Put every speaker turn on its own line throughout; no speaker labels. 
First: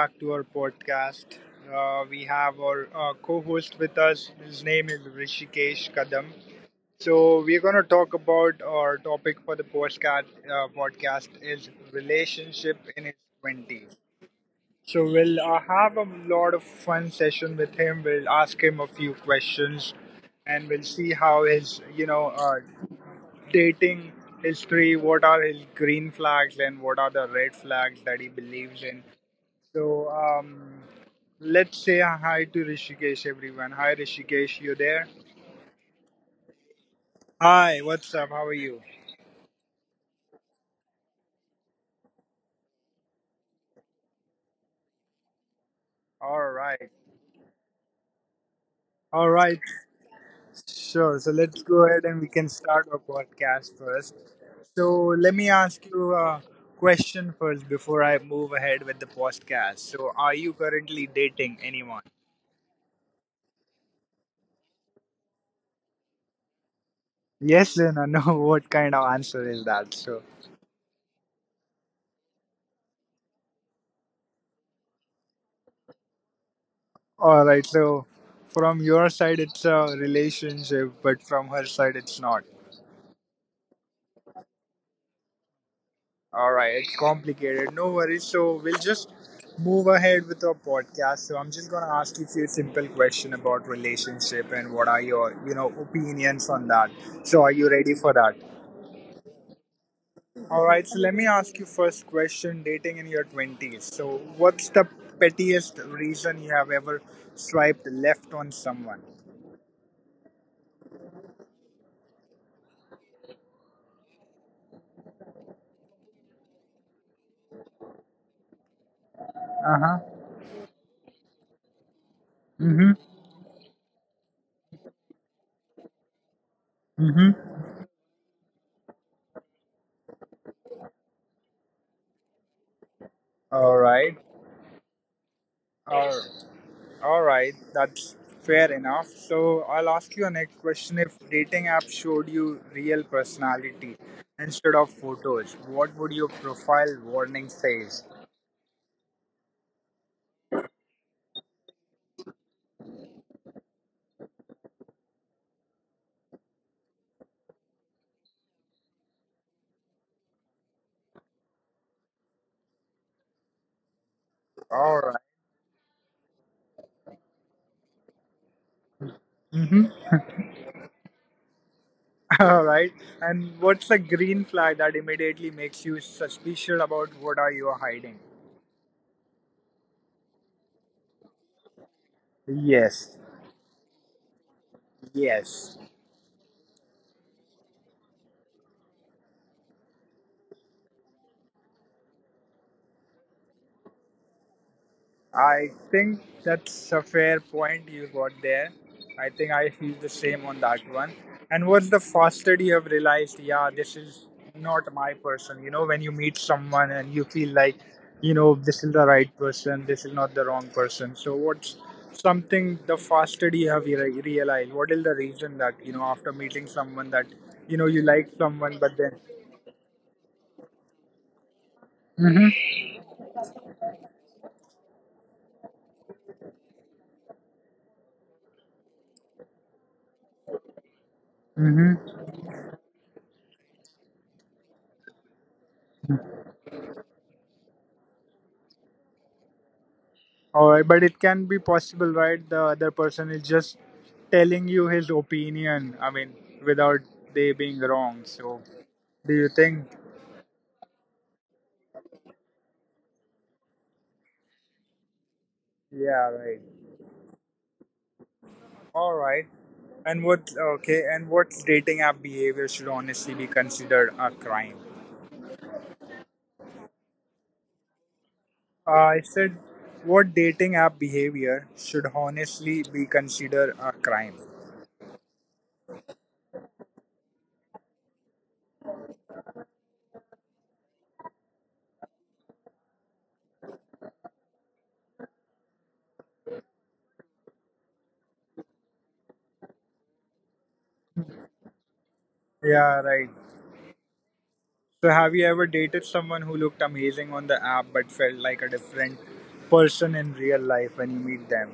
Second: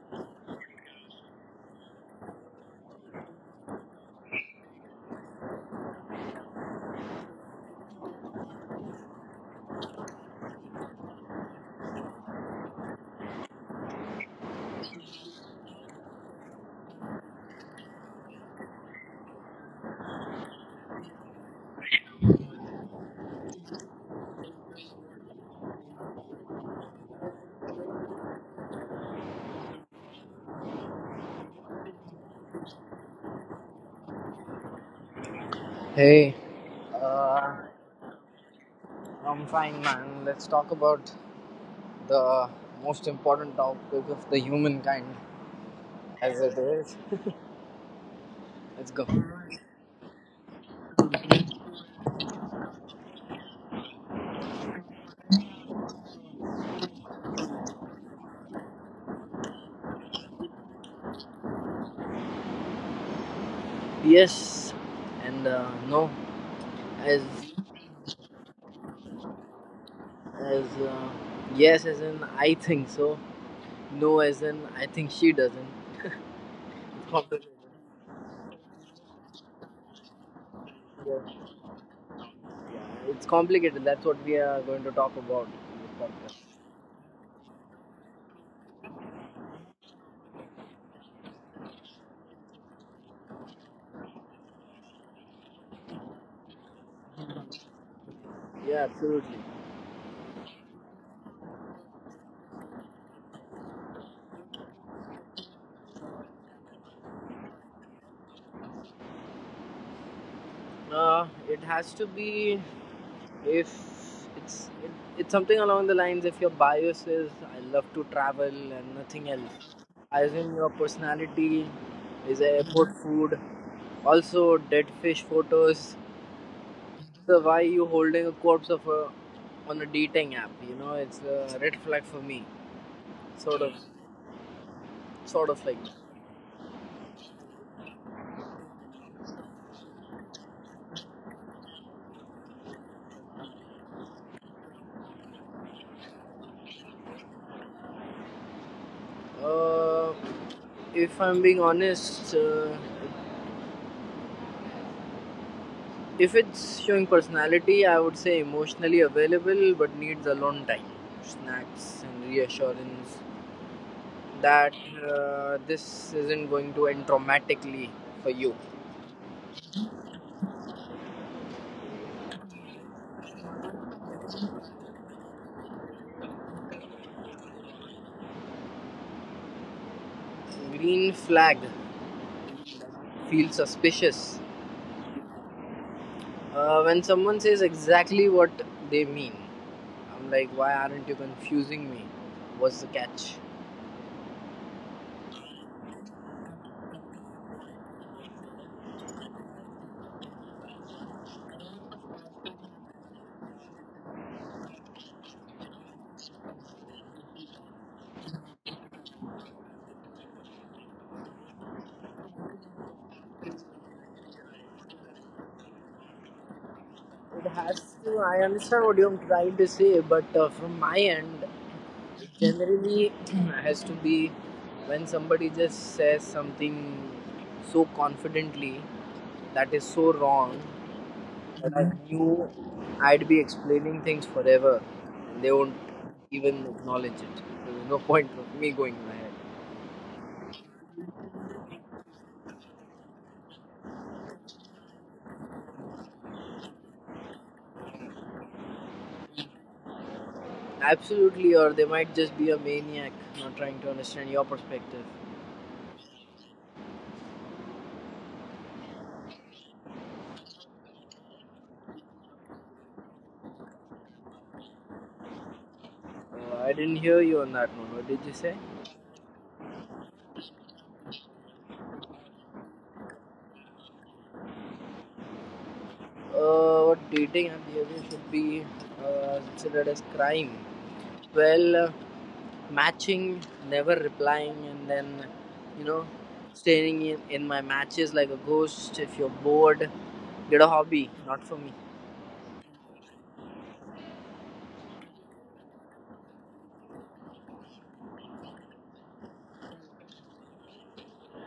back to our podcast. We have our co host with us. His name is Rishikesh Kadam. So, we're going to talk about our topic for the podcast, is relationship in his 20s. So, we'll have a lot of fun session with him. We'll ask him a few questions and we'll see how his dating history, what are his green flags and what are the red flags that he believes in, so let's say a hi to Rishikesh, everyone. Hi, Rishikesh, you there?
Hey, uh,
Hi, what's up? How are you?
I'm fine, man. Let's talk about the most important topic of the humankind,
All
as it
right.
is. Let's go.
All right. Sure. So let's go ahead and we can start our podcast first. So let me ask you a question first before I move ahead with the podcast. So, are you currently dating anyone?
Yes, and no, as
Yes, Lena. No, what kind of answer is that? So,
as uh, yes, as in I think so. No, as in I think she doesn't. It's
all right.
complicated.
So, from your side, it's a relationship, but from her
Yeah.
side, it's not.
Yeah, it's complicated. That's what we are going to talk about in this
All
podcast.
right, it's complicated. No worries. So we'll just move ahead with our podcast. So I'm just gonna ask you a few simple questions about relationship and what are your, you know, opinions on that. So are you ready for that?
Yeah, absolutely.
All right. So let me ask you first question: dating in your twenties. So what's the pettiest reason you have ever swiped left on someone?
It has to be if it's it, it's something along the lines if your bias is I love to travel and nothing
Uh
else.
huh.
I assume your personality is
Mhm.
airport food. Also dead fish photos.
Mhm.
So why you holding a corpse of a on a dating app? You know it's a red flag for me.
All
sort of
right.
sort of like.
All right. All right, that's fair enough. So I'll ask you a next question. If dating app showed you real personality instead of photos, what would your profile warning says?
uh if I'm being honest, if it's showing personality, I would say emotionally available but needs alone time, snacks, and reassurance
All
that,
right.
this isn't going to end traumatically for you.
Mm-hmm. All right. And what's a green flag that immediately makes you suspicious about what are you hiding?
Green flag?
Yes.
Feel suspicious?
Yes.
When someone says exactly what they mean. I'm like, why aren't you confusing me? What's the catch?
I think that's a fair point you got there. I think I feel the same on that one. And what's the faster you have realized, yeah, this is not my person. You know, when you meet someone and you feel like, you know, this is the right person, this is not the wrong person. So what's something the faster you have realized? What is the reason that, you know, after meeting someone that,
It
you know, you
has
like
to. I
someone, but
understand
then.
what you're trying to say, but from my end,
Mm-hmm.
generally has to be when somebody just says something so confidently that is so wrong that I
Mm-hmm.
knew I'd be explaining things forever and they won't even acknowledge it. There's no point of me going ahead.
Alright, but it can be possible, right? The other person is just telling you his opinion. I mean, without they being wrong. So, do you think?
Absolutely, or they might just be a maniac not trying to understand your perspective.
Yeah, right. All right. And what? Okay. And what dating app behavior should honestly be considered a crime?
I didn't hear you on that one. What did you say?
I said, what dating app behavior should honestly be considered a crime?
What dating and behavior should be considered as crime? Well, matching, never replying, and then, you know, staying in my matches like a ghost. If you're bored, get a hobby. Not for me.
Yeah, right. So, have you ever dated someone who looked amazing on the app but felt like a different person in real life when you meet them?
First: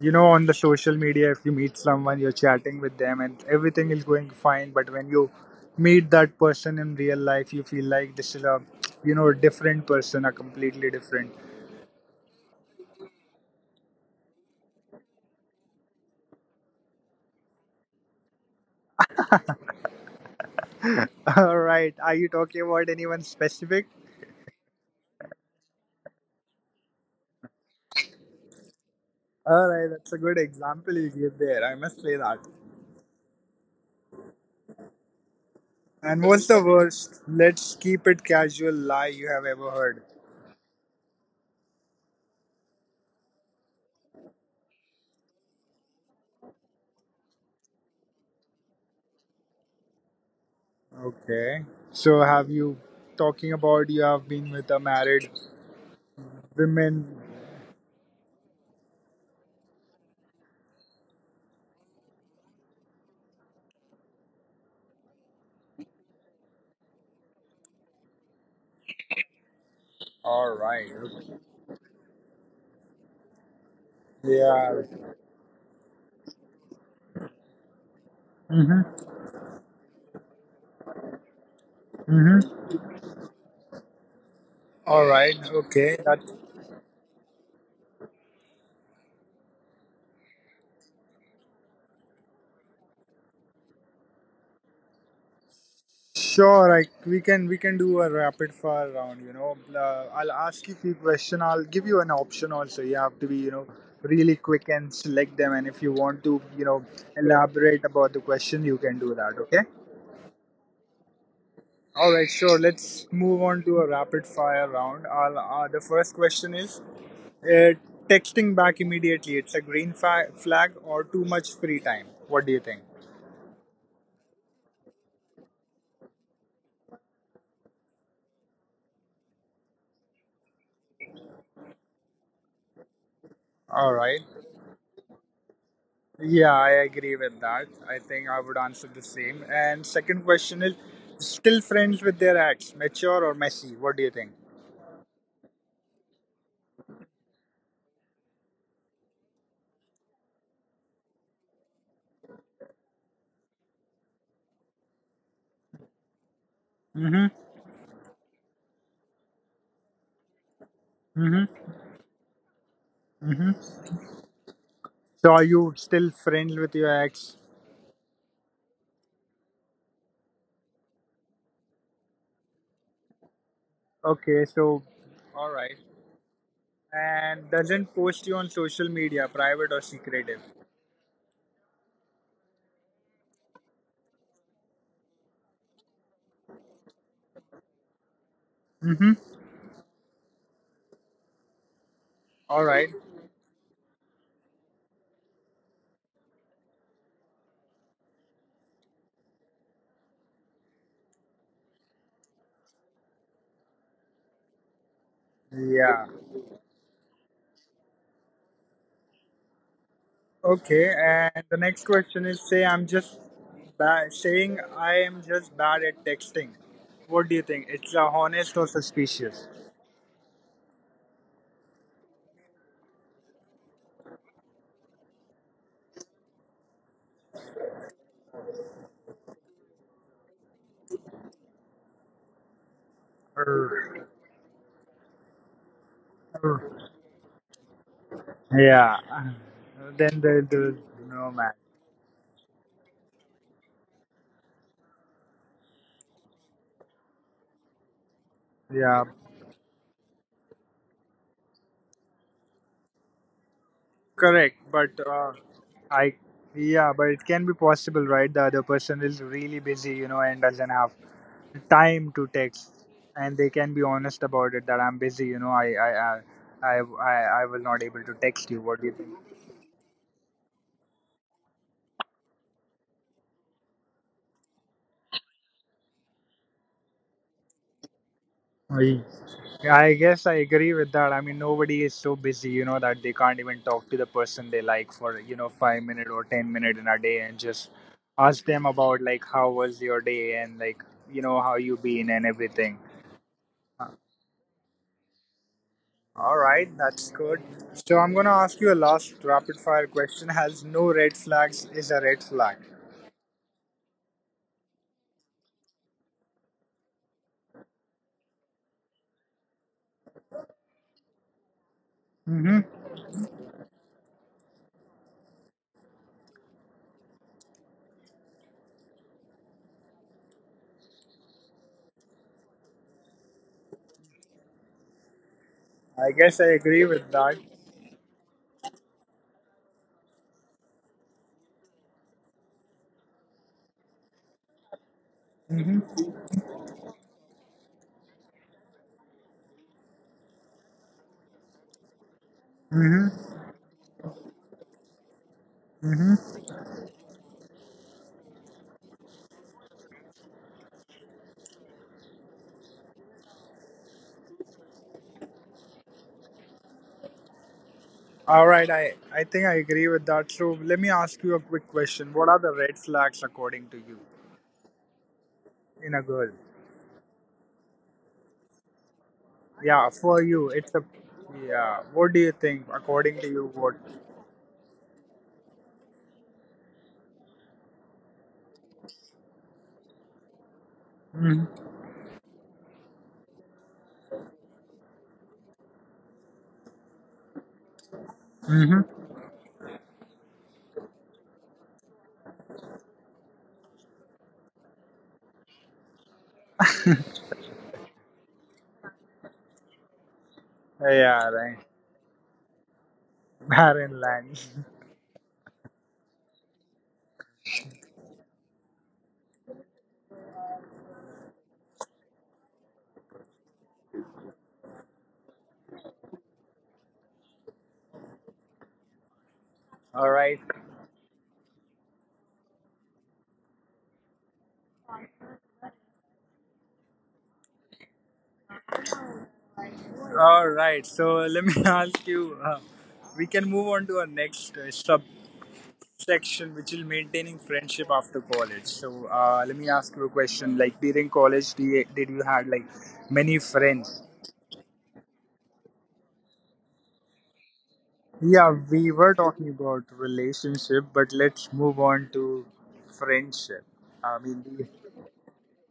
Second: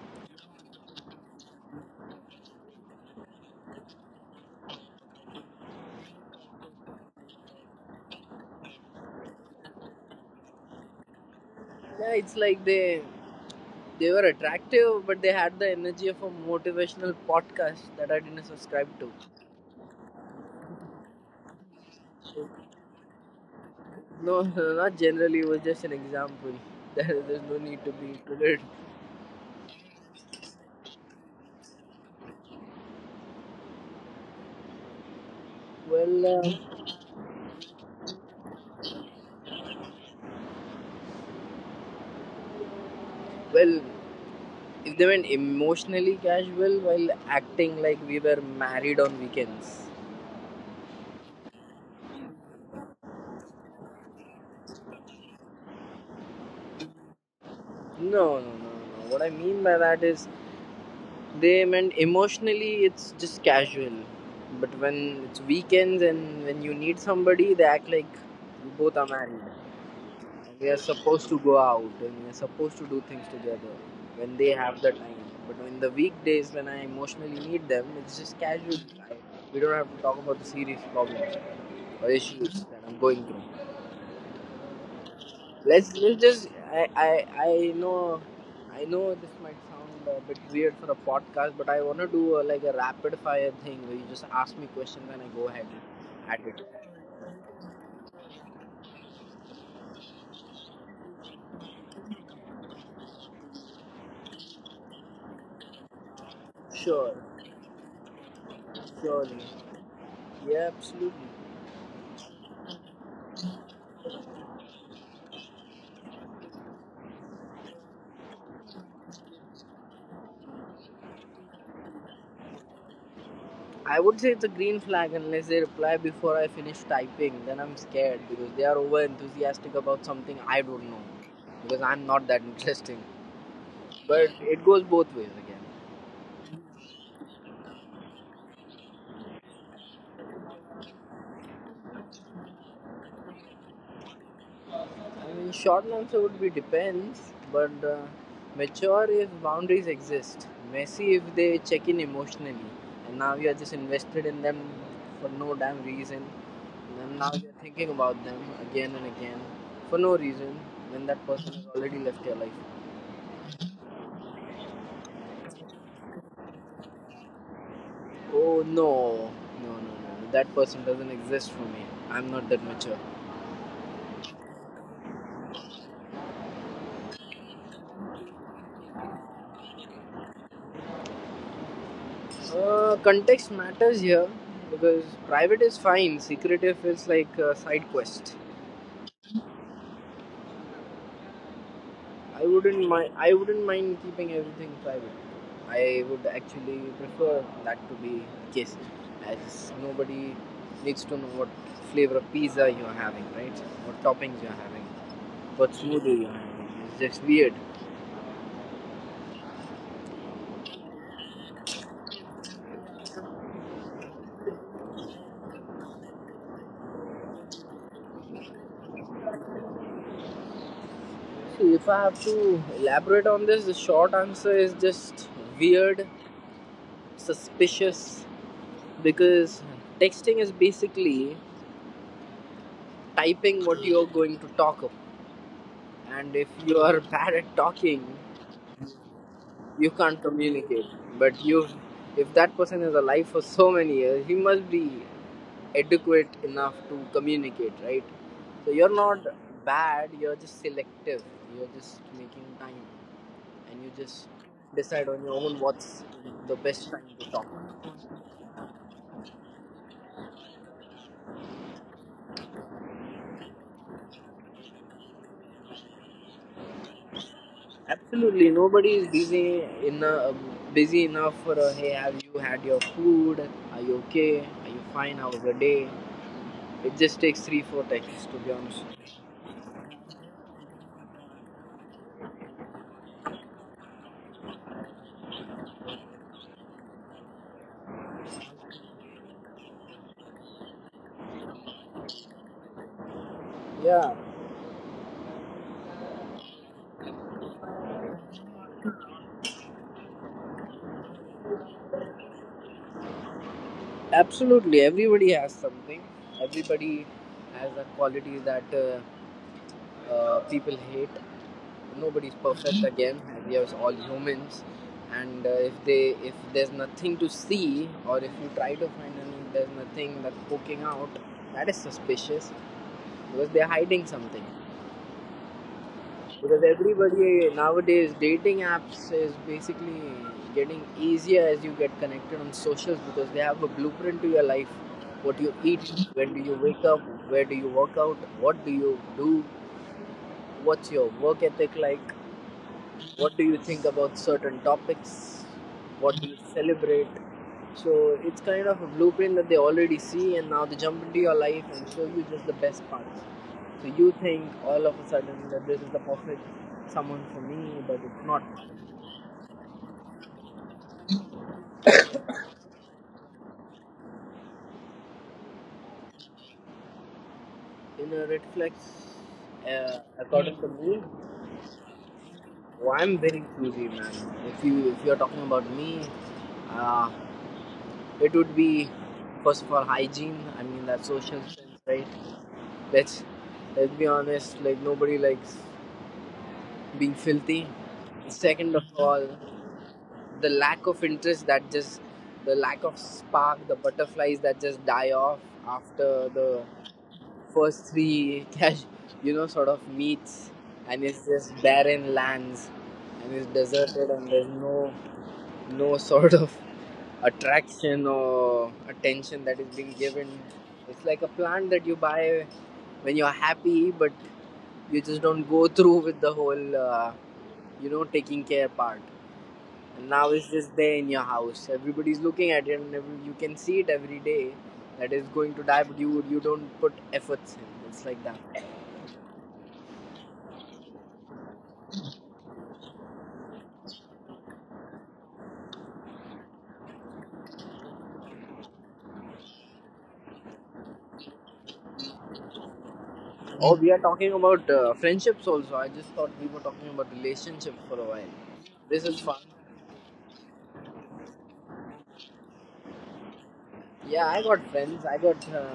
You know, on the social media, if you meet someone, you're chatting with them and everything is going fine, but when you meet that person in real life, you feel like this is a, you know, different person, a completely different.
Yeah, it's like they were attractive, but they had the energy of a motivational podcast that I didn't subscribe to.
All right, are you
So,
talking about anyone specific?
no, not generally. It was just an example. There's no need to be included.
All right, that's a good example you gave there. I must say that. And
Well, uh,
what's the worst? Let's keep it casual lie you have ever heard.
Well, if they went emotionally casual while acting like we were married on weekends.
Okay. So have you talking about you have been with a married women?
No, no, no, no. What I mean by that is they meant emotionally it's just casual. But when it's weekends and when you need somebody, they act like we both are married.
All
We are
right.
supposed
Okay.
to go out and we are supposed to do things together when they have
Yeah.
the time. But in the weekdays when I emotionally need them, it's just casual.
Mhm.
I, we don't have to talk about the serious problems or
Mhm.
issues that I'm going through.
All right.
Let's
Okay. That
let's I know I know this might sound a bit weird for a podcast, but I want to do like a rapid fire thing where you just ask me questions and I go ahead at it.
sure. I We can we can do a rapid fire round. You know, I'll ask you few question. I'll give you an option also. You have to be, you know, really quick and select them. And if you want to, you know,
Sure,
elaborate about the question, you can do that.
surely,
Okay.
yeah, absolutely.
All right, sure. Let's move on to a rapid fire round. I'll, the first question is Uh, texting back immediately, it's a green flag or too much free time. What do you think?
I would say it's a green flag unless they reply before I finish typing. Then I'm scared because they are over enthusiastic about something I don't know because I'm not that interesting.
All right.
But it goes both ways again.
Yeah, I agree with that. I think I would answer the same. And second question is still friends with their ex, mature or messy? What do you think?
I mean, short answer would be depends, but mature if boundaries exist, messy if they check in emotionally, and now you are just invested in them for no damn reason, and then
Mm-hmm.
now you're thinking about them again and again for no reason, when that person has
Mm-hmm.
already left your life.
Mm-hmm. So are you still friends with your ex?
Oh no, no, no, no, that person doesn't exist for me. I'm not that mature.
Okay, so all right. And doesn't post you on social media, private or secretive.
Context matters here because private is fine, secretive is like a side quest.
Mm-hmm.
I
All
wouldn't
right.
mind. I wouldn't mind keeping everything private. I would actually prefer that to be the case, as nobody needs to know what flavor of pizza you're having, right? What toppings you're having, what
Yeah.
smoothie you're having. It's just weird.
Okay, and the next question is say I'm just saying I am just bad at texting. What do you think? It's honest or suspicious?
See, if I have to elaborate on this, the short answer is just weird, suspicious, because texting is basically typing what
Err,
you're going to talk about, and if you
err.
are bad at talking,
Yeah.
you can't
Then the
communicate.
no
But
man.
you if that person is alive for so many years, he must be adequate enough to communicate, right? So you're
Yeah,
not bad, you're just selective, you're just making time, and you just
correct. But
decide on your own what's
I
the best
yeah, but
time
it
to talk.
can be possible, right? The other person is really busy, you know, and doesn't have time to text, and they can be honest about it that I'm busy, you know. I I was not able to
Absolutely
text you. What do
nobody
you
is busy enough. Busy enough for a hey, have you had your food, are you okay, are you fine, how was your day? It just takes 3 or 4 texts, to be
think?
honest.
I guess I agree with that. I mean, nobody is so busy, you know, that they can't even talk to the person they like for, you know, 5 minutes or 10 minutes in a day and just ask them about like how was your day and like, you know, how you been and everything.
Yeah.
All right, that's good. So I'm gonna ask you a last rapid fire question. Has no red flags is a red flag.
Absolutely, everybody has something. Everybody has a quality that people hate. Nobody's
Mm-hmm.
perfect again. We are all humans, and if there's nothing to see, or if you try to find and there's nothing that's poking out, that is suspicious because they're hiding something.
I guess I
Because
agree with that.
everybody nowadays, dating apps is basically getting easier as you get connected on socials because they have a blueprint to your life. What you eat,
Mm-hmm.
when do you wake up, where do you work out, what do you do, what's your work ethic like,
Mm-hmm.
what do you think about certain topics, what do
Mm-hmm.
you celebrate? So it's kind of a blueprint that they already see, and now they jump into your life and show you just the best parts, so you think all of a sudden that this is the perfect someone for me, but it's not.
All right, I think I agree with that. So let me ask you a quick question. What are the red flags according to you in a girl?
Inner red flags?
Yeah, for you,
According to
it's a
me,
yeah. What do you think
well, I'm
according to
very
you? What?
choosy, man. If you're talking about me, uh, it would be, first of all, hygiene. I mean, that social sense, right? Let's let's be honest. Like nobody likes being filthy. Second of
Mm-hmm.
all, the lack of interest, that just, the lack of spark, the butterflies that just die off after the first three cash, you know, sort of meets, and it's
Yeah, right.
just barren lands, and it's
Barren
deserted, and
land.
there's no sort of attraction or attention that is being given. It's like a plant that you buy when you're happy, but you just don't go through with the whole taking care part, and
All
now
right.
it's just there in your house, everybody's looking at it and you can see it every day, that is going to die, but you don't put efforts in. It's like that.
All right. So let me ask you. We can move on to our next subsection, which is maintaining friendship after college. So let me ask you a question. Like during college, did you had like many
Oh, we are
friends?
talking about friendships also. I just thought we were talking about relationships for a while.
Yeah, we
This
were
is
talking
fun.
about relationship, but let's move on to friendship. I
Yeah, I
mean,
got friends. I got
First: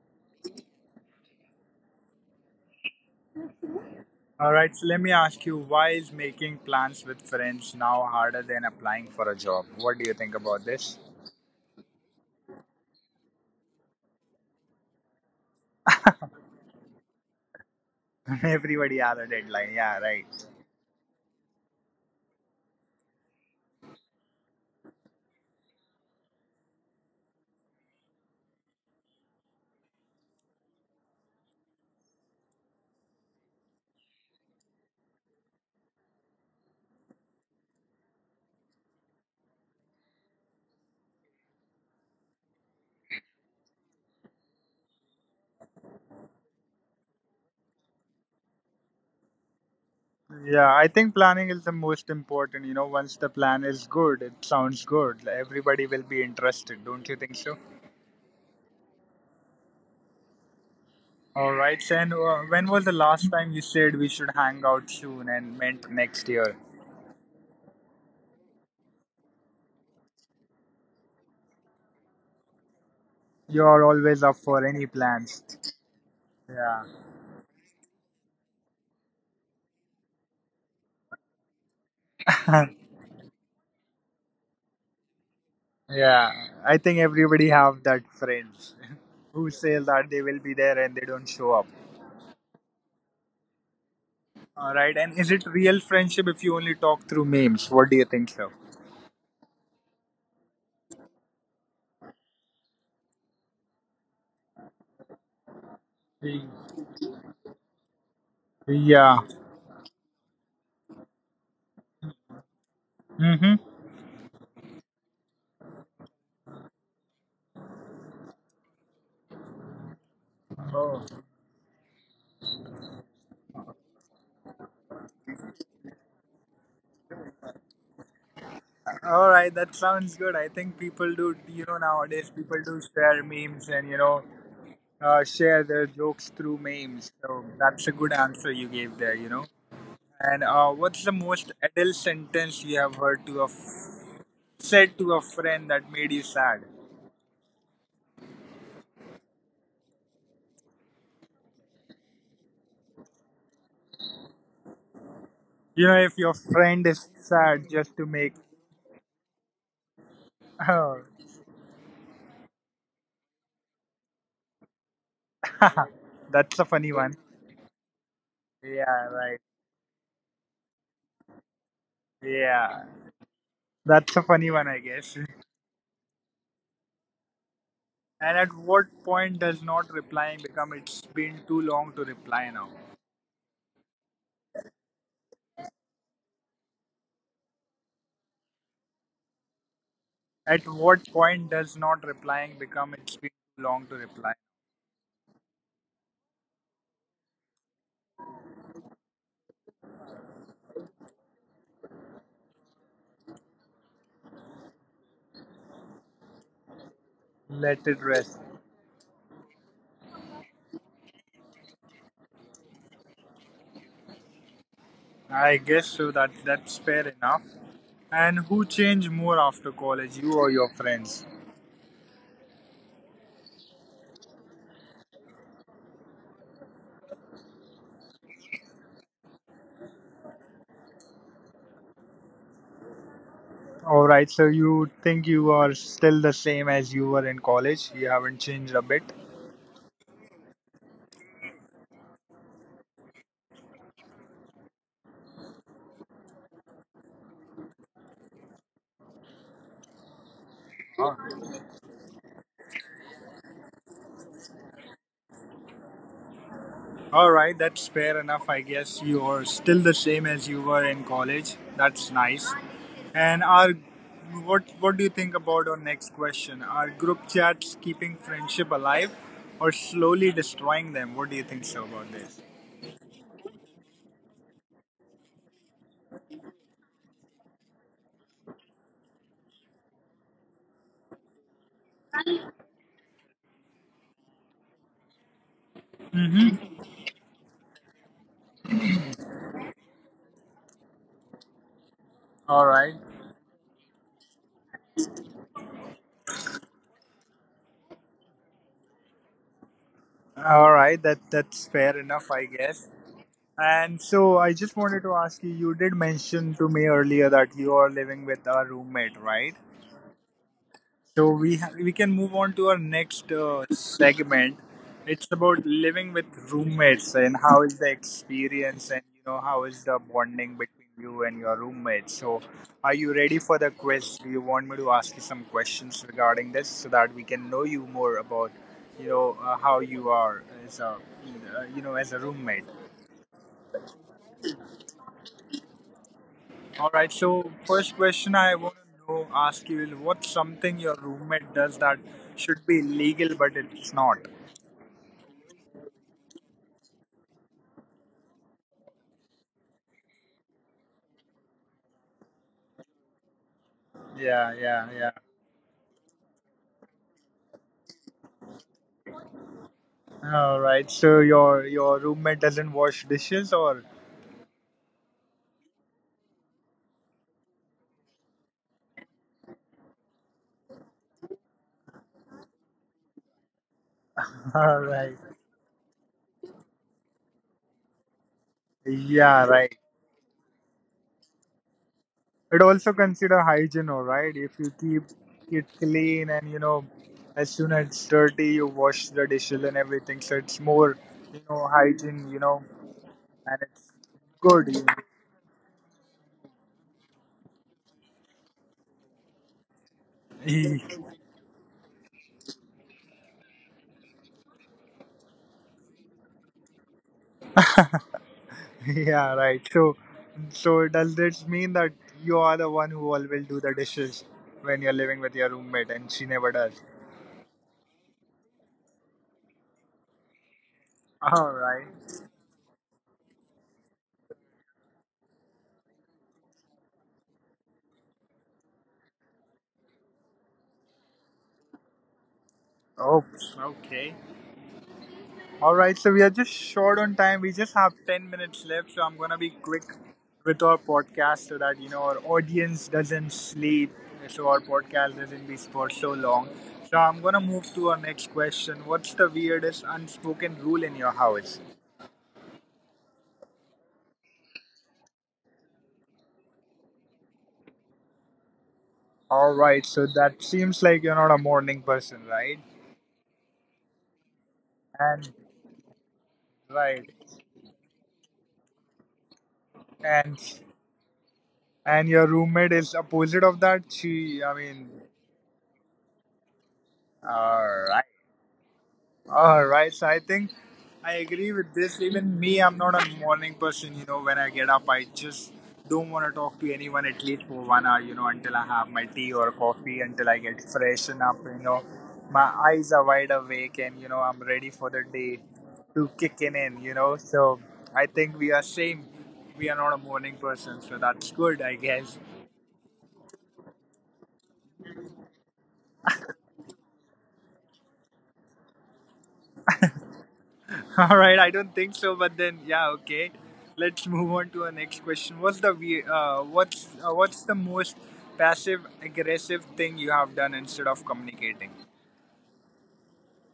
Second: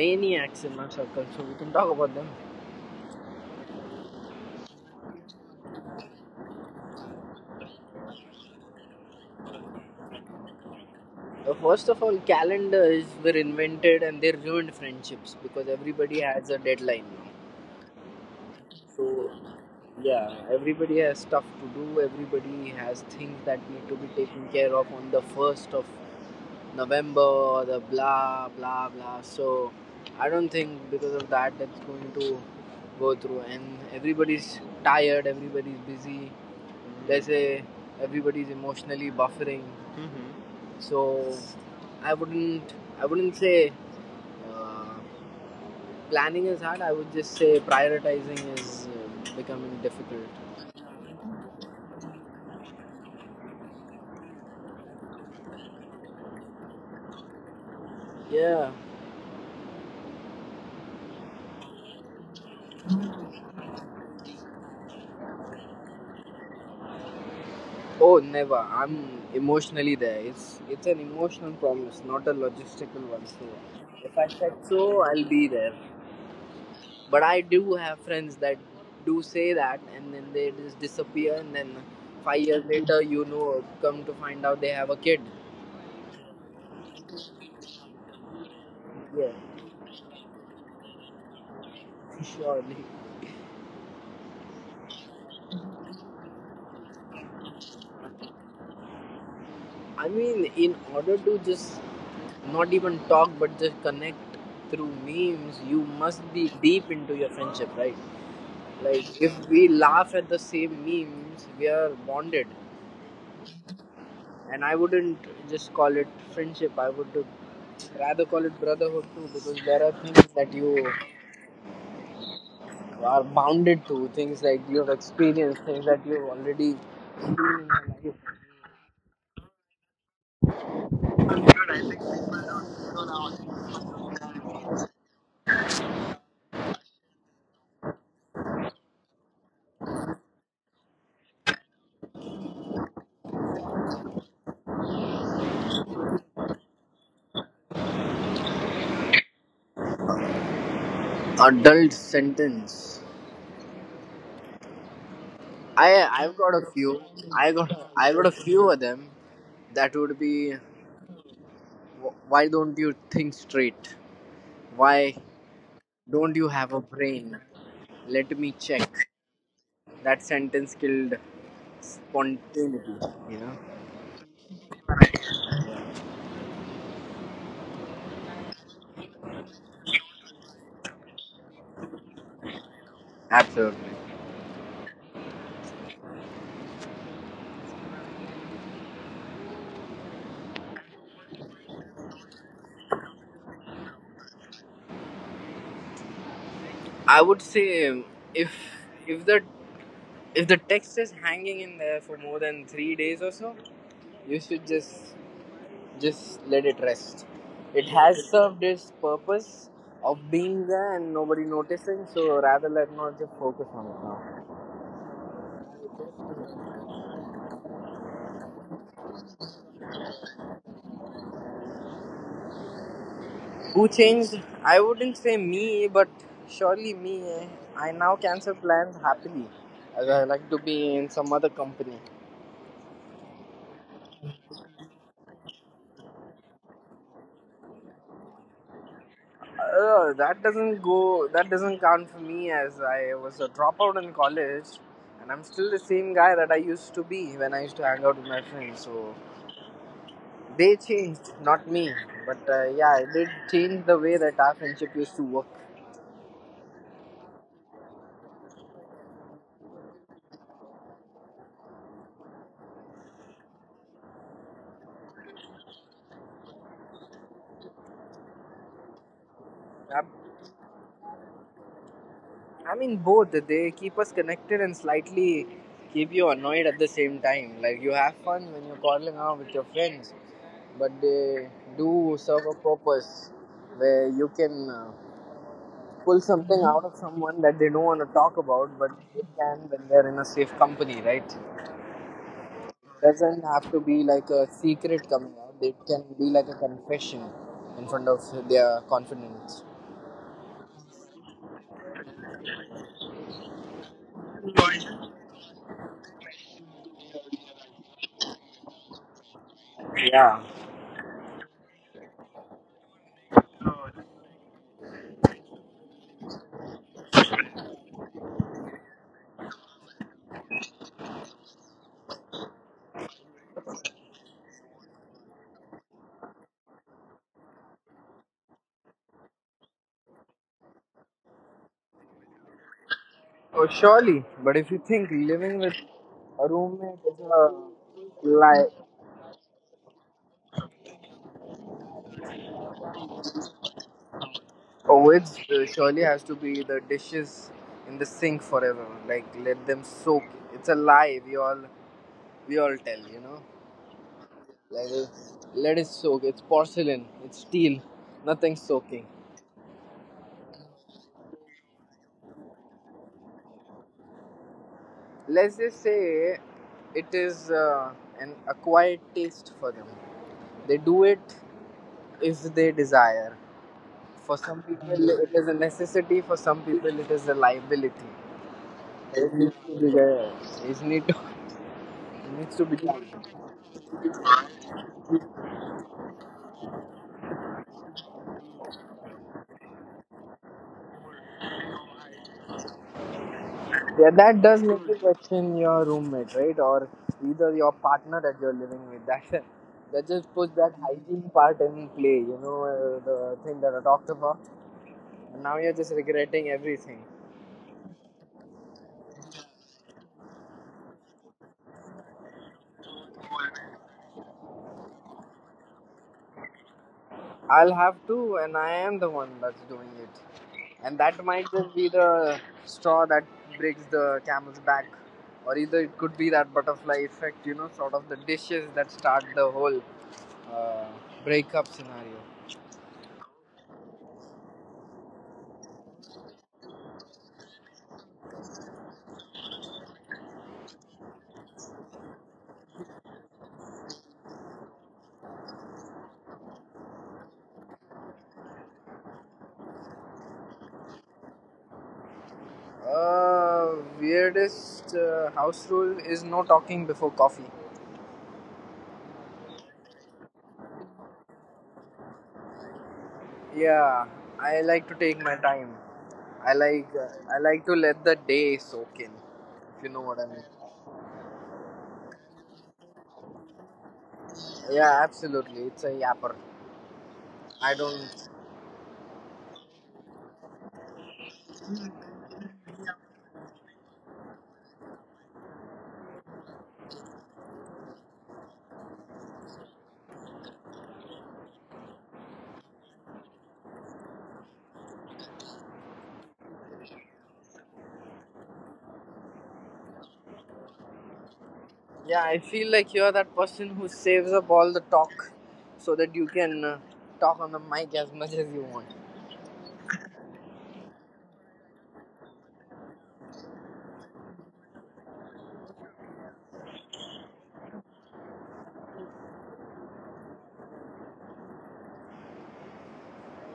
maniacs in my circle, so we can talk about them.
all right, so let me ask you why is making plans with friends now harder than applying for a job? What do you think about this?
First of all, calendars were invented and they ruined friendships because everybody has a deadline now.
Everybody has a
So,
deadline. Yeah, right.
yeah, everybody has stuff to do, everybody has things that need to be taken care of on the 1st of November or the blah blah blah. So, I don't think because of that that's going to go through, and everybody's tired, everybody's busy, let's say everybody's emotionally buffering. Mm-hmm. So, I wouldn't I wouldn't say, uh, planning is hard. I would just say prioritizing is becoming difficult.
Yeah, I think planning is the most important. You know, once the plan is good, it sounds good. Everybody will be interested, don't you think so?
Yeah.
All right, then when was the last time you said we should hang out soon and meant next year?
Oh, never. I'm emotionally there. It's an emotional promise, not a logistical one. So
You are
if
always
I
up
said
for
so,
any
I'll
plans.
be there.
Yeah.
But I do have friends that do say that, and then they just disappear, and then 5 years later, come to find out they have a kid.
Yeah. I think everybody have that friends
Yeah,
who say that they will be there and they don't show up.
surely.
All right. And is it real friendship if you only talk through memes? What do you think, sir?
I mean, in order to just not even talk but just connect through memes, you must
Y-
be deep into your friendship, right?
Yeah.
Like, if we laugh at the same memes, we are bonded.
Mm-hmm.
And I wouldn't just call it friendship, I would rather call it brotherhood too, because there are things that you
Oh.
are bounded to, things like you have experienced, things that you've already seen in your life.
All right. That sounds good. I think people do, you know, nowadays people do share memes and, you know, share their jokes through memes. So that's a good answer you gave there, you know. And what's the most adult sentence you have heard to a said to a friend that made you sad?
Adult sentence. I
You know, if
I've
your
got a few.
friend is
I got
sad, just
I
to
got a
make.
few of them. That would be,
Oh,
why don't you think straight? Why don't you have
that's a
a
funny one.
brain? Let me check.
Yeah, right.
That sentence killed
Yeah,
spontaneity. You know,
that's a funny one, I guess. And at what point does not replying become it's been too long to reply now?
absolutely.
At what point does not replying become it's been too long to reply?
I would say if if the if the text is hanging in there for more than 3 days or so, you should just let it rest. It
Let it
has
rest.
served its purpose of being there and nobody noticing, so rather let not just focus on it now.
I guess so. That that's fair enough. And who changed more after college, you or your friends?
Who changed? I wouldn't say me, but surely me, eh? I now cancel plans happily, as I like to be in some other company.
All right, so you think you are still the same as you were in college? You haven't changed a bit?
That doesn't go. That doesn't count for me, as I was a dropout in college, and I'm still the same guy that I used to be when I used to hang out with my friends. So they changed,
Ah.
not me, but yeah, it did change the way that our friendship used to work.
All right, that's fair enough. I guess you are still the same as you were in college. That's nice. And our what do you think about our next question? Are group chats keeping friendship alive or
I,
slowly destroying them? What do you think so about this?
I mean, both. They keep us connected and slightly keep you annoyed at the same time. Like, you have fun when you're calling out with your friends, but they do serve a purpose where you can pull something
Mm-hmm.
out of someone that they don't want to talk about, but they can when they're in a safe company, right?
All right.
Doesn't have to be like a secret coming out. It can be like a confession in front of their confidence.
All right, that that's fair enough, I guess. And so I just wanted to ask you, you did mention to me earlier that you are living with a roommate, right?
Yeah.
So we we can move on to our next segment. It's about living with roommates and how is the experience and you know how is the bonding between you and your roommates. So are you ready for the quiz? Do you want me to ask you some questions regarding this so that we can know you more about, you know, how you are as a you know as a roommate?
Oh, surely. But if you think living with a
All
roommate
right.
is a
So first question I
like,
want to know, ask you is what's something your roommate does that should be illegal but it's not?
oh, it surely has to be the dishes in the sink forever. Like let them soak. It's a lie. We all tell. You know.
Yeah, yeah,
Like
yeah.
let it soak. It's porcelain. It's steel. Nothing's soaking.
All right. So your roommate doesn't wash dishes or
Let's just say it is an acquired taste for them. They do it if they desire. For some
all
people,
right.
it is a necessity. For some people, it is a liability. It
Yeah,
needs to
right.
be there. It need to, it needs to
It
be
also
done.
consider hygiene, all right? If you keep it clean and you know as soon as it's dirty you wash the dishes and everything. So it's more, you know, hygiene, you know, and it's
Yeah, that does make
good.
you question your roommate, right? Or either your partner that you're living with. That that just puts that
You know.
hygiene part in play. You know the thing that I talked about. And now you're just regretting everything.
Yeah, right. So does this mean that you are the one who always do the dishes when you're living with your roommate, and she never does?
I'll have to, and I am the one that's doing it. And that might
All
just be
right.
the straw that breaks the camel's back. Or either it could be that butterfly effect, you know, sort of the dishes that start the whole uh, breakup scenario.
Oh, okay. All right. So we are just short on time. We just have 10 minutes left, so I'm gonna be quick with our podcast so that you know our audience doesn't sleep, so our podcast doesn't be for so long. So I'm gonna move to our next question. What's the weirdest unspoken rule in your house?
Weirdest house rule is no talking before coffee.
All right, so that seems like you're not a morning person, right?
Yeah, I like to take
And
my time. I like
right,
uh, I like to let the day soak in, if you know what I
and
mean.
and your roommate is opposite of that. She, I
Yeah,
mean,
absolutely. It's a yapper. I
all right.
don't.
All right. So I think I agree with this. Even me, I'm not a morning person. You know, when I get up, I just don't want to talk to anyone at least for one hour, you know, until I have my tea or coffee, until I get freshen up, you know. My eyes are wide awake and, you know, I'm ready for the day to kicking in, you know. So I think we are same. We are not a morning person. So that's good, I guess.
Yeah, I feel like you're that person who saves up all the talk so that you can talk on the mic as much as you want.
All right, I don't think so, but then yeah, okay. Let's move on to our next question. What's the what's the most passive aggressive thing you have done instead of communicating?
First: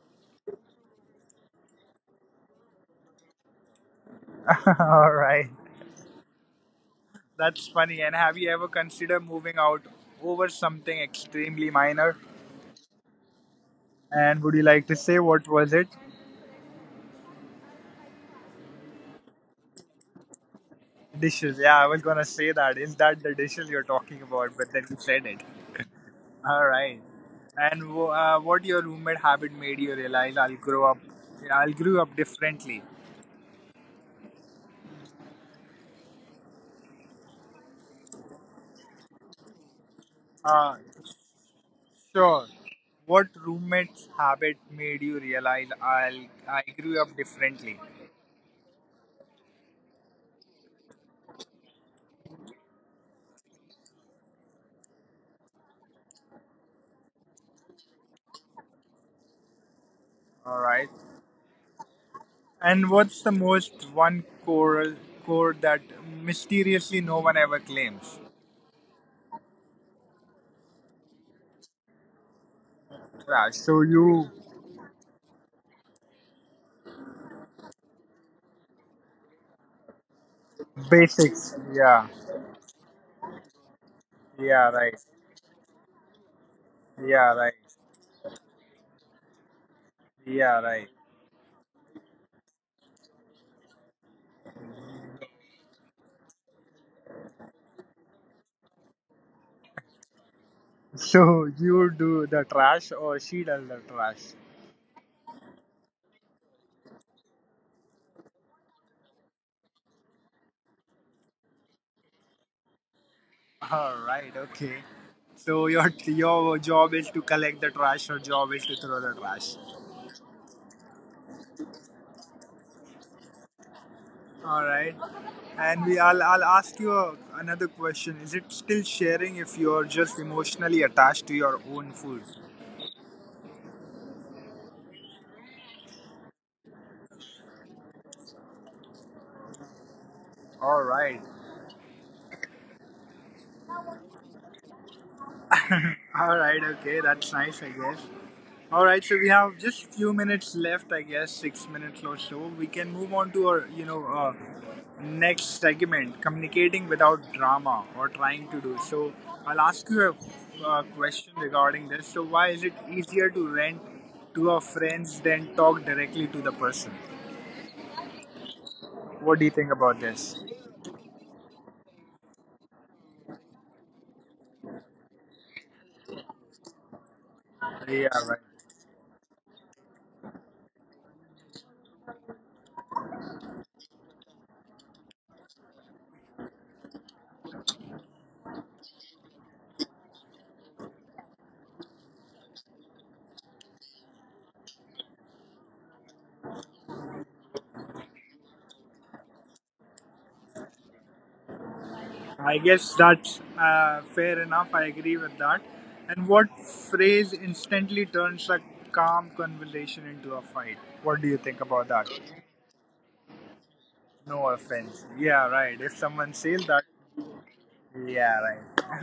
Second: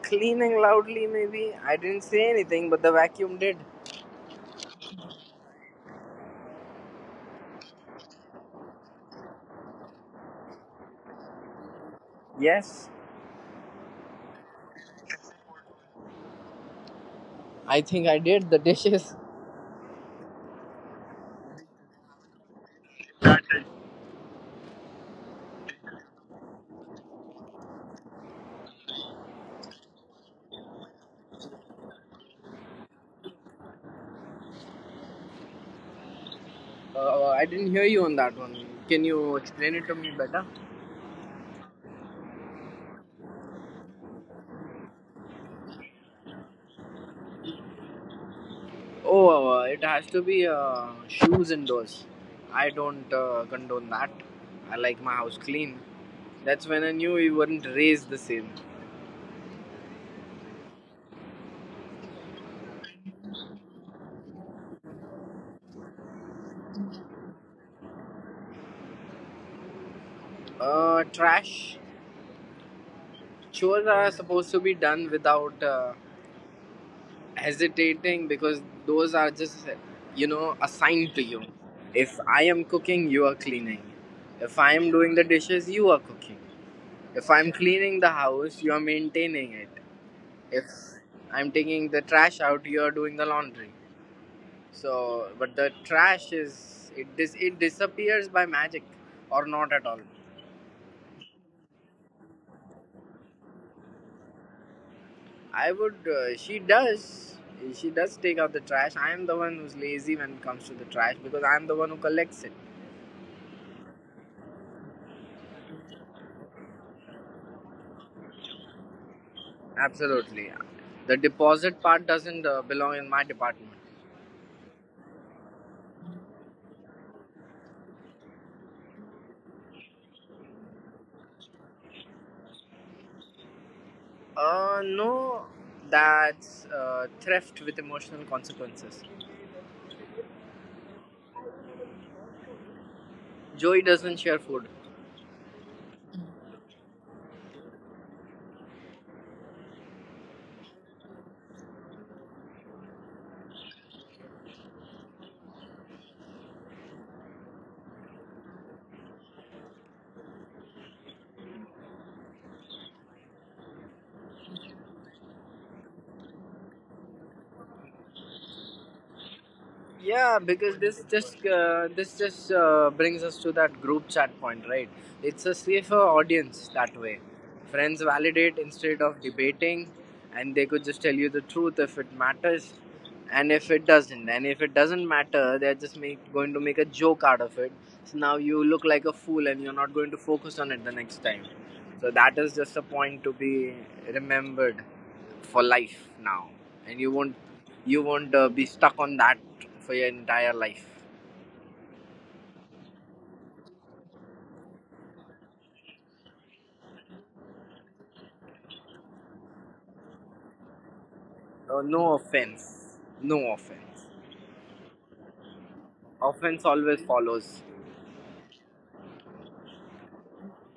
Cleaning loudly, maybe. I didn't say anything, but the vacuum did.
All right, that's funny. And have you ever considered moving out over something extremely minor?
Yes,
And would you like to say what was it?
I think I did. The dishes.
Dishes. Yeah, I was gonna say that. Is that the dishes you're talking about? But then you said it. All right. And what your roommate habit made you realize I'll grow up differently.
I didn't hear you on that one. Can you explain it to me better?
Uh, sure. What roommate's habit made you realize I grew up differently?
Oh, it has to be shoes indoors. I don't condone that. I like my house clean. That's when I knew you weren't raised the same.
All right. And what's the most one core core that mysteriously no one ever claims?
Trash.
Yeah. So
Chores are
you
supposed to be done without hesitating because those are just, you know, assigned to you.
basics. Yeah.
If I am cooking, you are cleaning. If
Yeah.
I am
Right.
doing the dishes, you are cooking. If
Yeah.
I'm
Right.
cleaning the house, you are maintaining it.
Yeah.
If
Right.
I'm taking the trash out, you are doing the laundry. So, but the trash is it disappears by magic or not at all.
So you do the trash or she does the trash?
I would. She does. She does take out the trash. I am the one who's lazy when it comes to the trash because I am the one who collects it.
All right, okay. So your job is to collect the trash, your job is to throw the trash.
Absolutely. The deposit part doesn't belong in my department.
All right. And I'll ask you another question. Is it still sharing if you're just emotionally attached to your own food?
No, that's theft with emotional consequences.
All right.
Joey doesn't share food.
All right. Okay. That's nice, I guess. All right, so we have just few minutes left, I guess, 6 minutes or so. We can move on to our, you know, next segment, communicating without drama or trying to do. So I'll ask you a question regarding this. So why is it easier to rent to our friends than talk directly to the person?
Yeah, because
What do you think about this?
this just brings us to that group chat point, right? It's a safer audience that way. Friends validate instead of
Yeah,
debating,
right.
and they could just tell you the truth if it matters, and if it doesn't matter, going to make a joke out of it. So now you look like a fool, and you're not going to focus on it the next time. So that is just a point to be remembered for life now, and you won't be stuck on that for your entire life.
I guess that's fair enough. I agree with that. And what phrase instantly turns a calm conversation into
No
a fight? What
offense,
do you think
no
about that?
offense.
No
Offense
offense.
always
Yeah, right.
follows.
If someone says that, yeah, right.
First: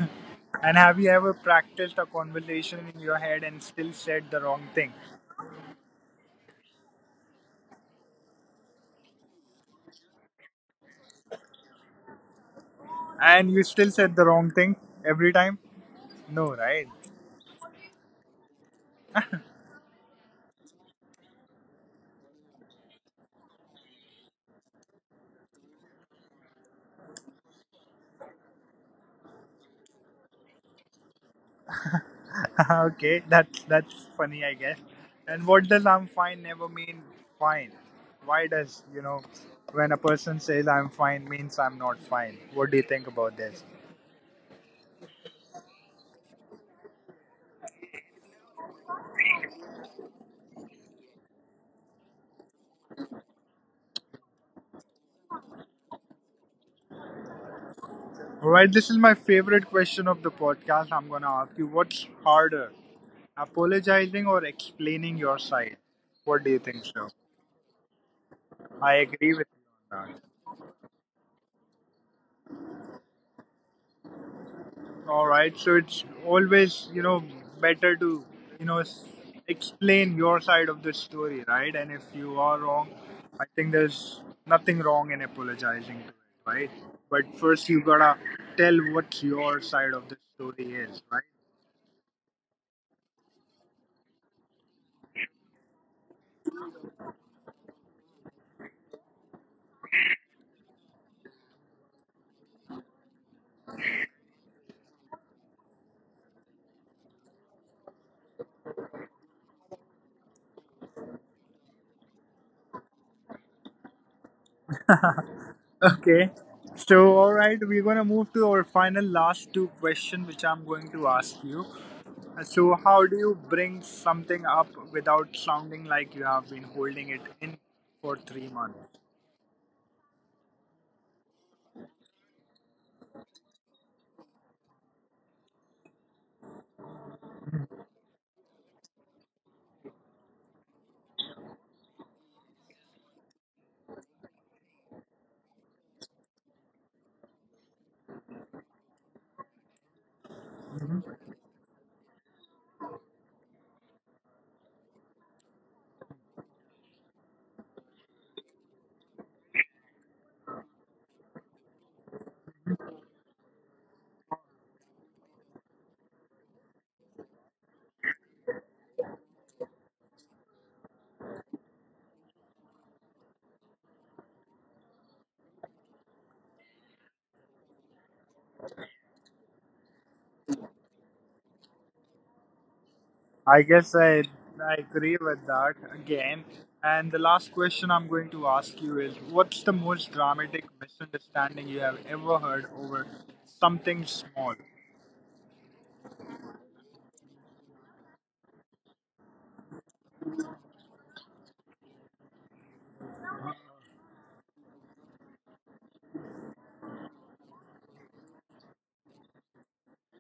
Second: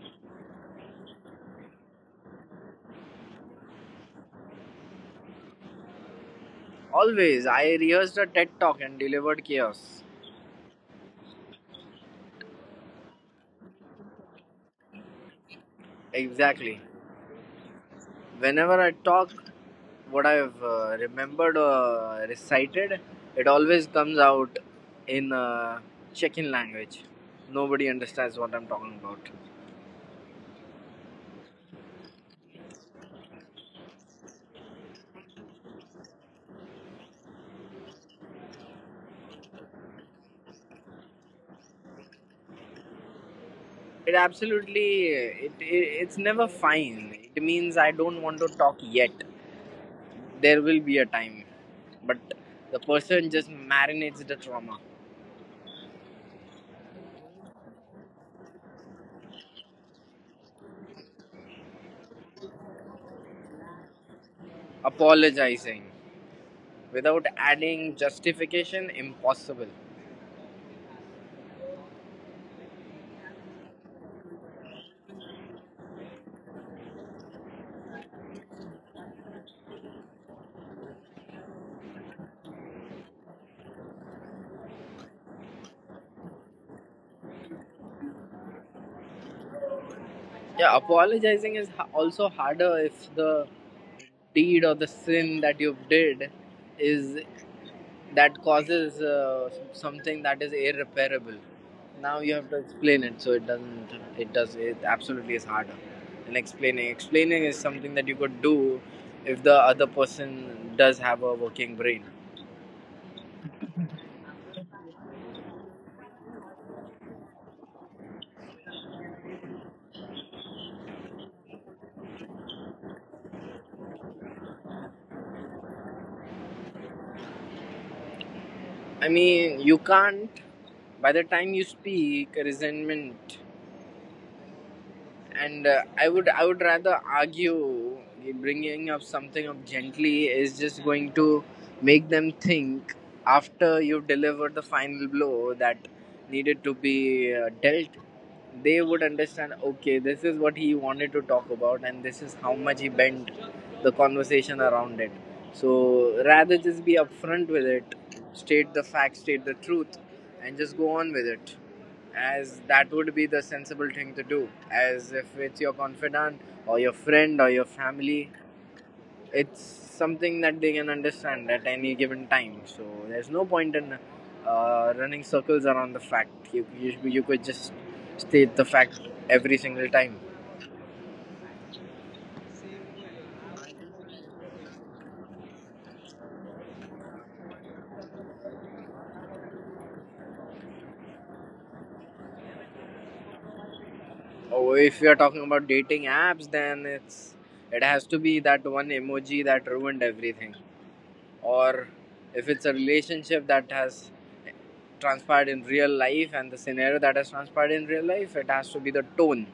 And have you ever practiced a conversation in your head and still said the wrong thing?
Always, I rehearsed a TED talk and delivered chaos.
And you still said the wrong thing every time? No,
Exactly.
right?
Whenever I talk, what I've remembered or recited, it always comes out in Chechen language. Nobody understands what I'm talking about.
Okay, that's funny, I guess. And what does "I'm fine" never mean? Fine. Why does when a person says "I'm fine" means I'm not fine? What do you think about this?
It absolutely it's never fine. It means I don't want to talk yet. There will be a time, but the person just marinates the trauma.
Right, this is my favorite question of the podcast. I'm gonna ask you, what's harder, apologizing or explaining your side? What do you think, sir?
Apologizing without
I agree
adding
with you on that.
justification impossible.
All right. So it's always, you know, better to, you know, s- explain your side of the story, right? And if you are wrong, I think there's nothing wrong in apologizing to it, right? But first, you gotta tell what your side of the story is, right?
Yeah, also harder if the deed or the sin that you've did is that causes something that is irreparable. Now you have to explain it, so it doesn't. It does. It absolutely is harder than explaining. Explaining is something that you could do if the other person does have a working brain.
Okay. So, all right, we're gonna move to our final last two questions, which I'm going to ask you. So, how do you bring something up without sounding like you have been holding it in for 3 months?
I mean, you can't. By the time you speak, resentment and I would rather argue. Bringing up something up gently is just going to make them think, after you've delivered the final blow that needed to be dealt, they would understand, okay, this is what he wanted to talk about and this is how much he bent the conversation around it. So rather just be upfront with it, state the facts, state the truth, and just go on with it, as that would be the sensible thing to do. As if it's your confidant or your friend or your family, it's something that they can understand at any given time. So there's no point in running circles around the fact. You could just state the fact every single time.
I guess I, I agree with that again. And the last question I'm going to ask you is what's the most dramatic misunderstanding you have ever heard over something small?
Or if you're talking about dating apps, then it's it has to be that one emoji that ruined everything. Or if it's a relationship that has transpired in real life, and the scenario that has transpired in real life, it has to be the tone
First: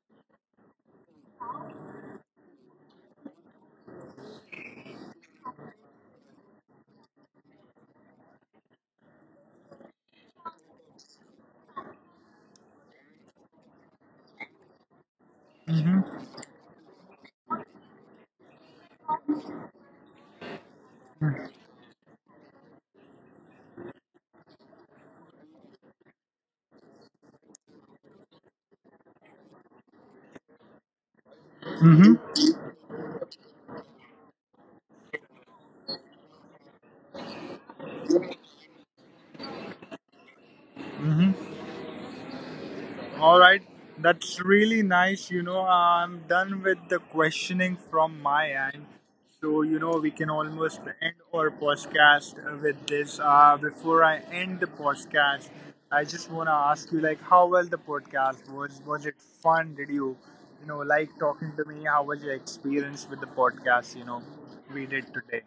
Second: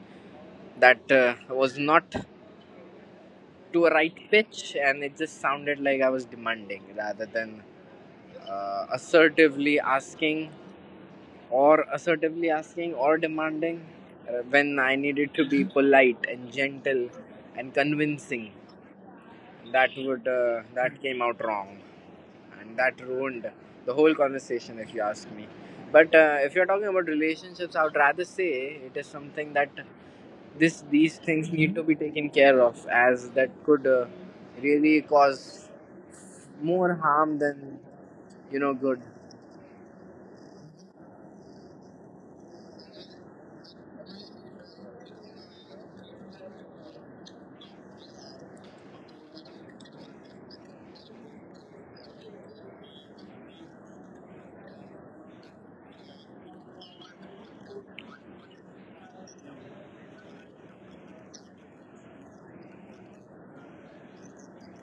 that was not to a right pitch and it just sounded like I was demanding rather than assertively asking. Or assertively asking or demanding When I needed to be
Mm-hmm.
polite and gentle and convincing, that would that came out wrong, and that ruined the whole conversation, if you ask me. But if you're talking about relationships, I would rather say it is something that this these things
Mm-hmm.
need to be taken care of, as that could really cause more harm than, you know, good.
All right, that's really nice. You know, I'm done with the questioning from my end. So, you know, we can almost end our podcast with this. Before I end the podcast, I just want to ask you, like, how well the podcast was? Was it fun? Did you, you know, like talking to me? How was your experience with the podcast, you know, we did today?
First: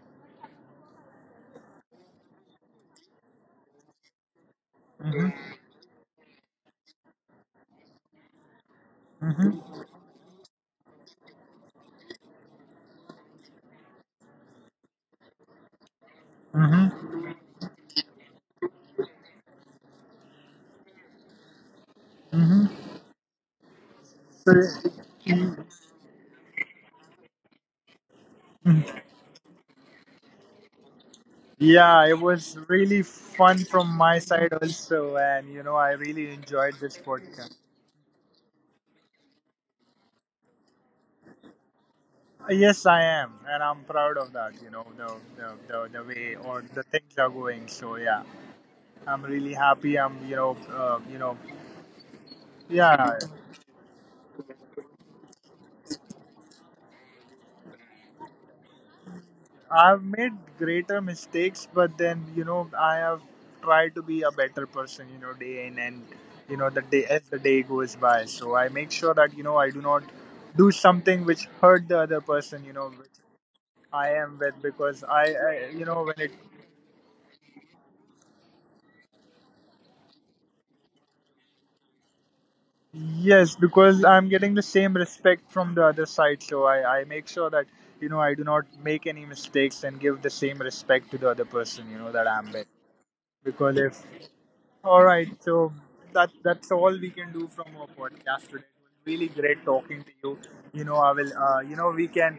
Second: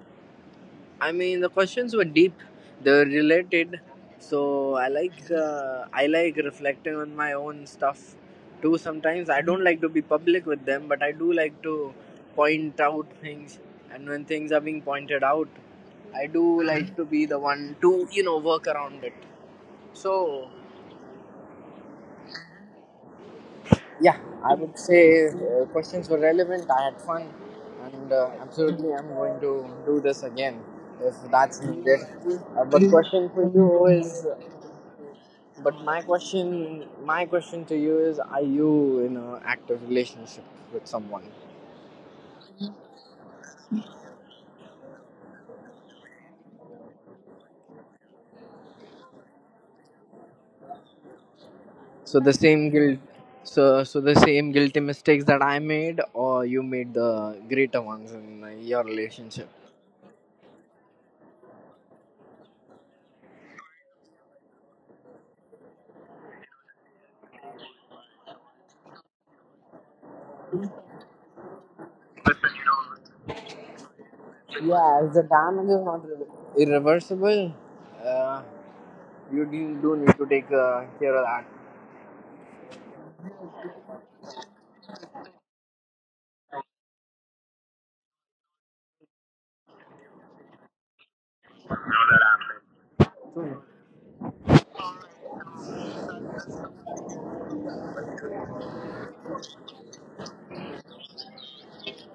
I mean, the questions were deep. They were related, so
Mm-hmm,
I like reflecting on my own stuff too. Sometimes I don't
mm-hmm,
like to be public with them, but I do like to point out things. And when things are being pointed out, I do like to
mm-hmm,
be the one to, you know, work around it. So yeah, I would
mm-hmm.
say questions were relevant. I had fun, and absolutely, I'm going to do this again if that's
Yeah,
needed.
it was
Uh, but
really
question for
fun from
you
my
is
side also, and you know, I
But
really enjoyed this
my
podcast.
question to you is: are you in an active relationship with someone?
Yes, I am, and I'm proud of that. You know, the way or the things are going. So yeah, I'm really happy. I'm you know,
So the same
yeah,
guilt, so the same guilty mistakes that I made, or you made the greater ones in your relationship?
I've made greater mistakes, but then you know, I have tried to be a better person. You know, day in and you know, the day as the day goes by. So I make sure that you know I do not do something which hurt the other person. You know I am with because I,
Yeah, if the
I you
damage
know
is
when
not
it
irre- irreversible, uh, you do, do need to take care of that.
yes because I'm getting the same respect from the other side so I make sure that you know I do not make any mistakes and give the same respect to the other person you know that I'm with because
Hmm.
if all right so that's all we can do from our podcast today. It was really great talking to you. You know I will you know we can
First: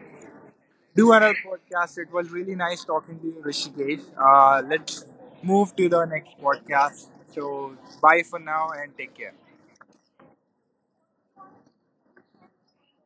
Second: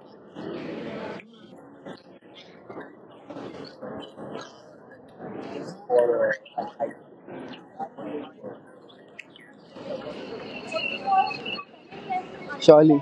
do another podcast. It was really nice talking to you, Rishikesh. Let's move to the next podcast. So, bye for now and take care.
Surely.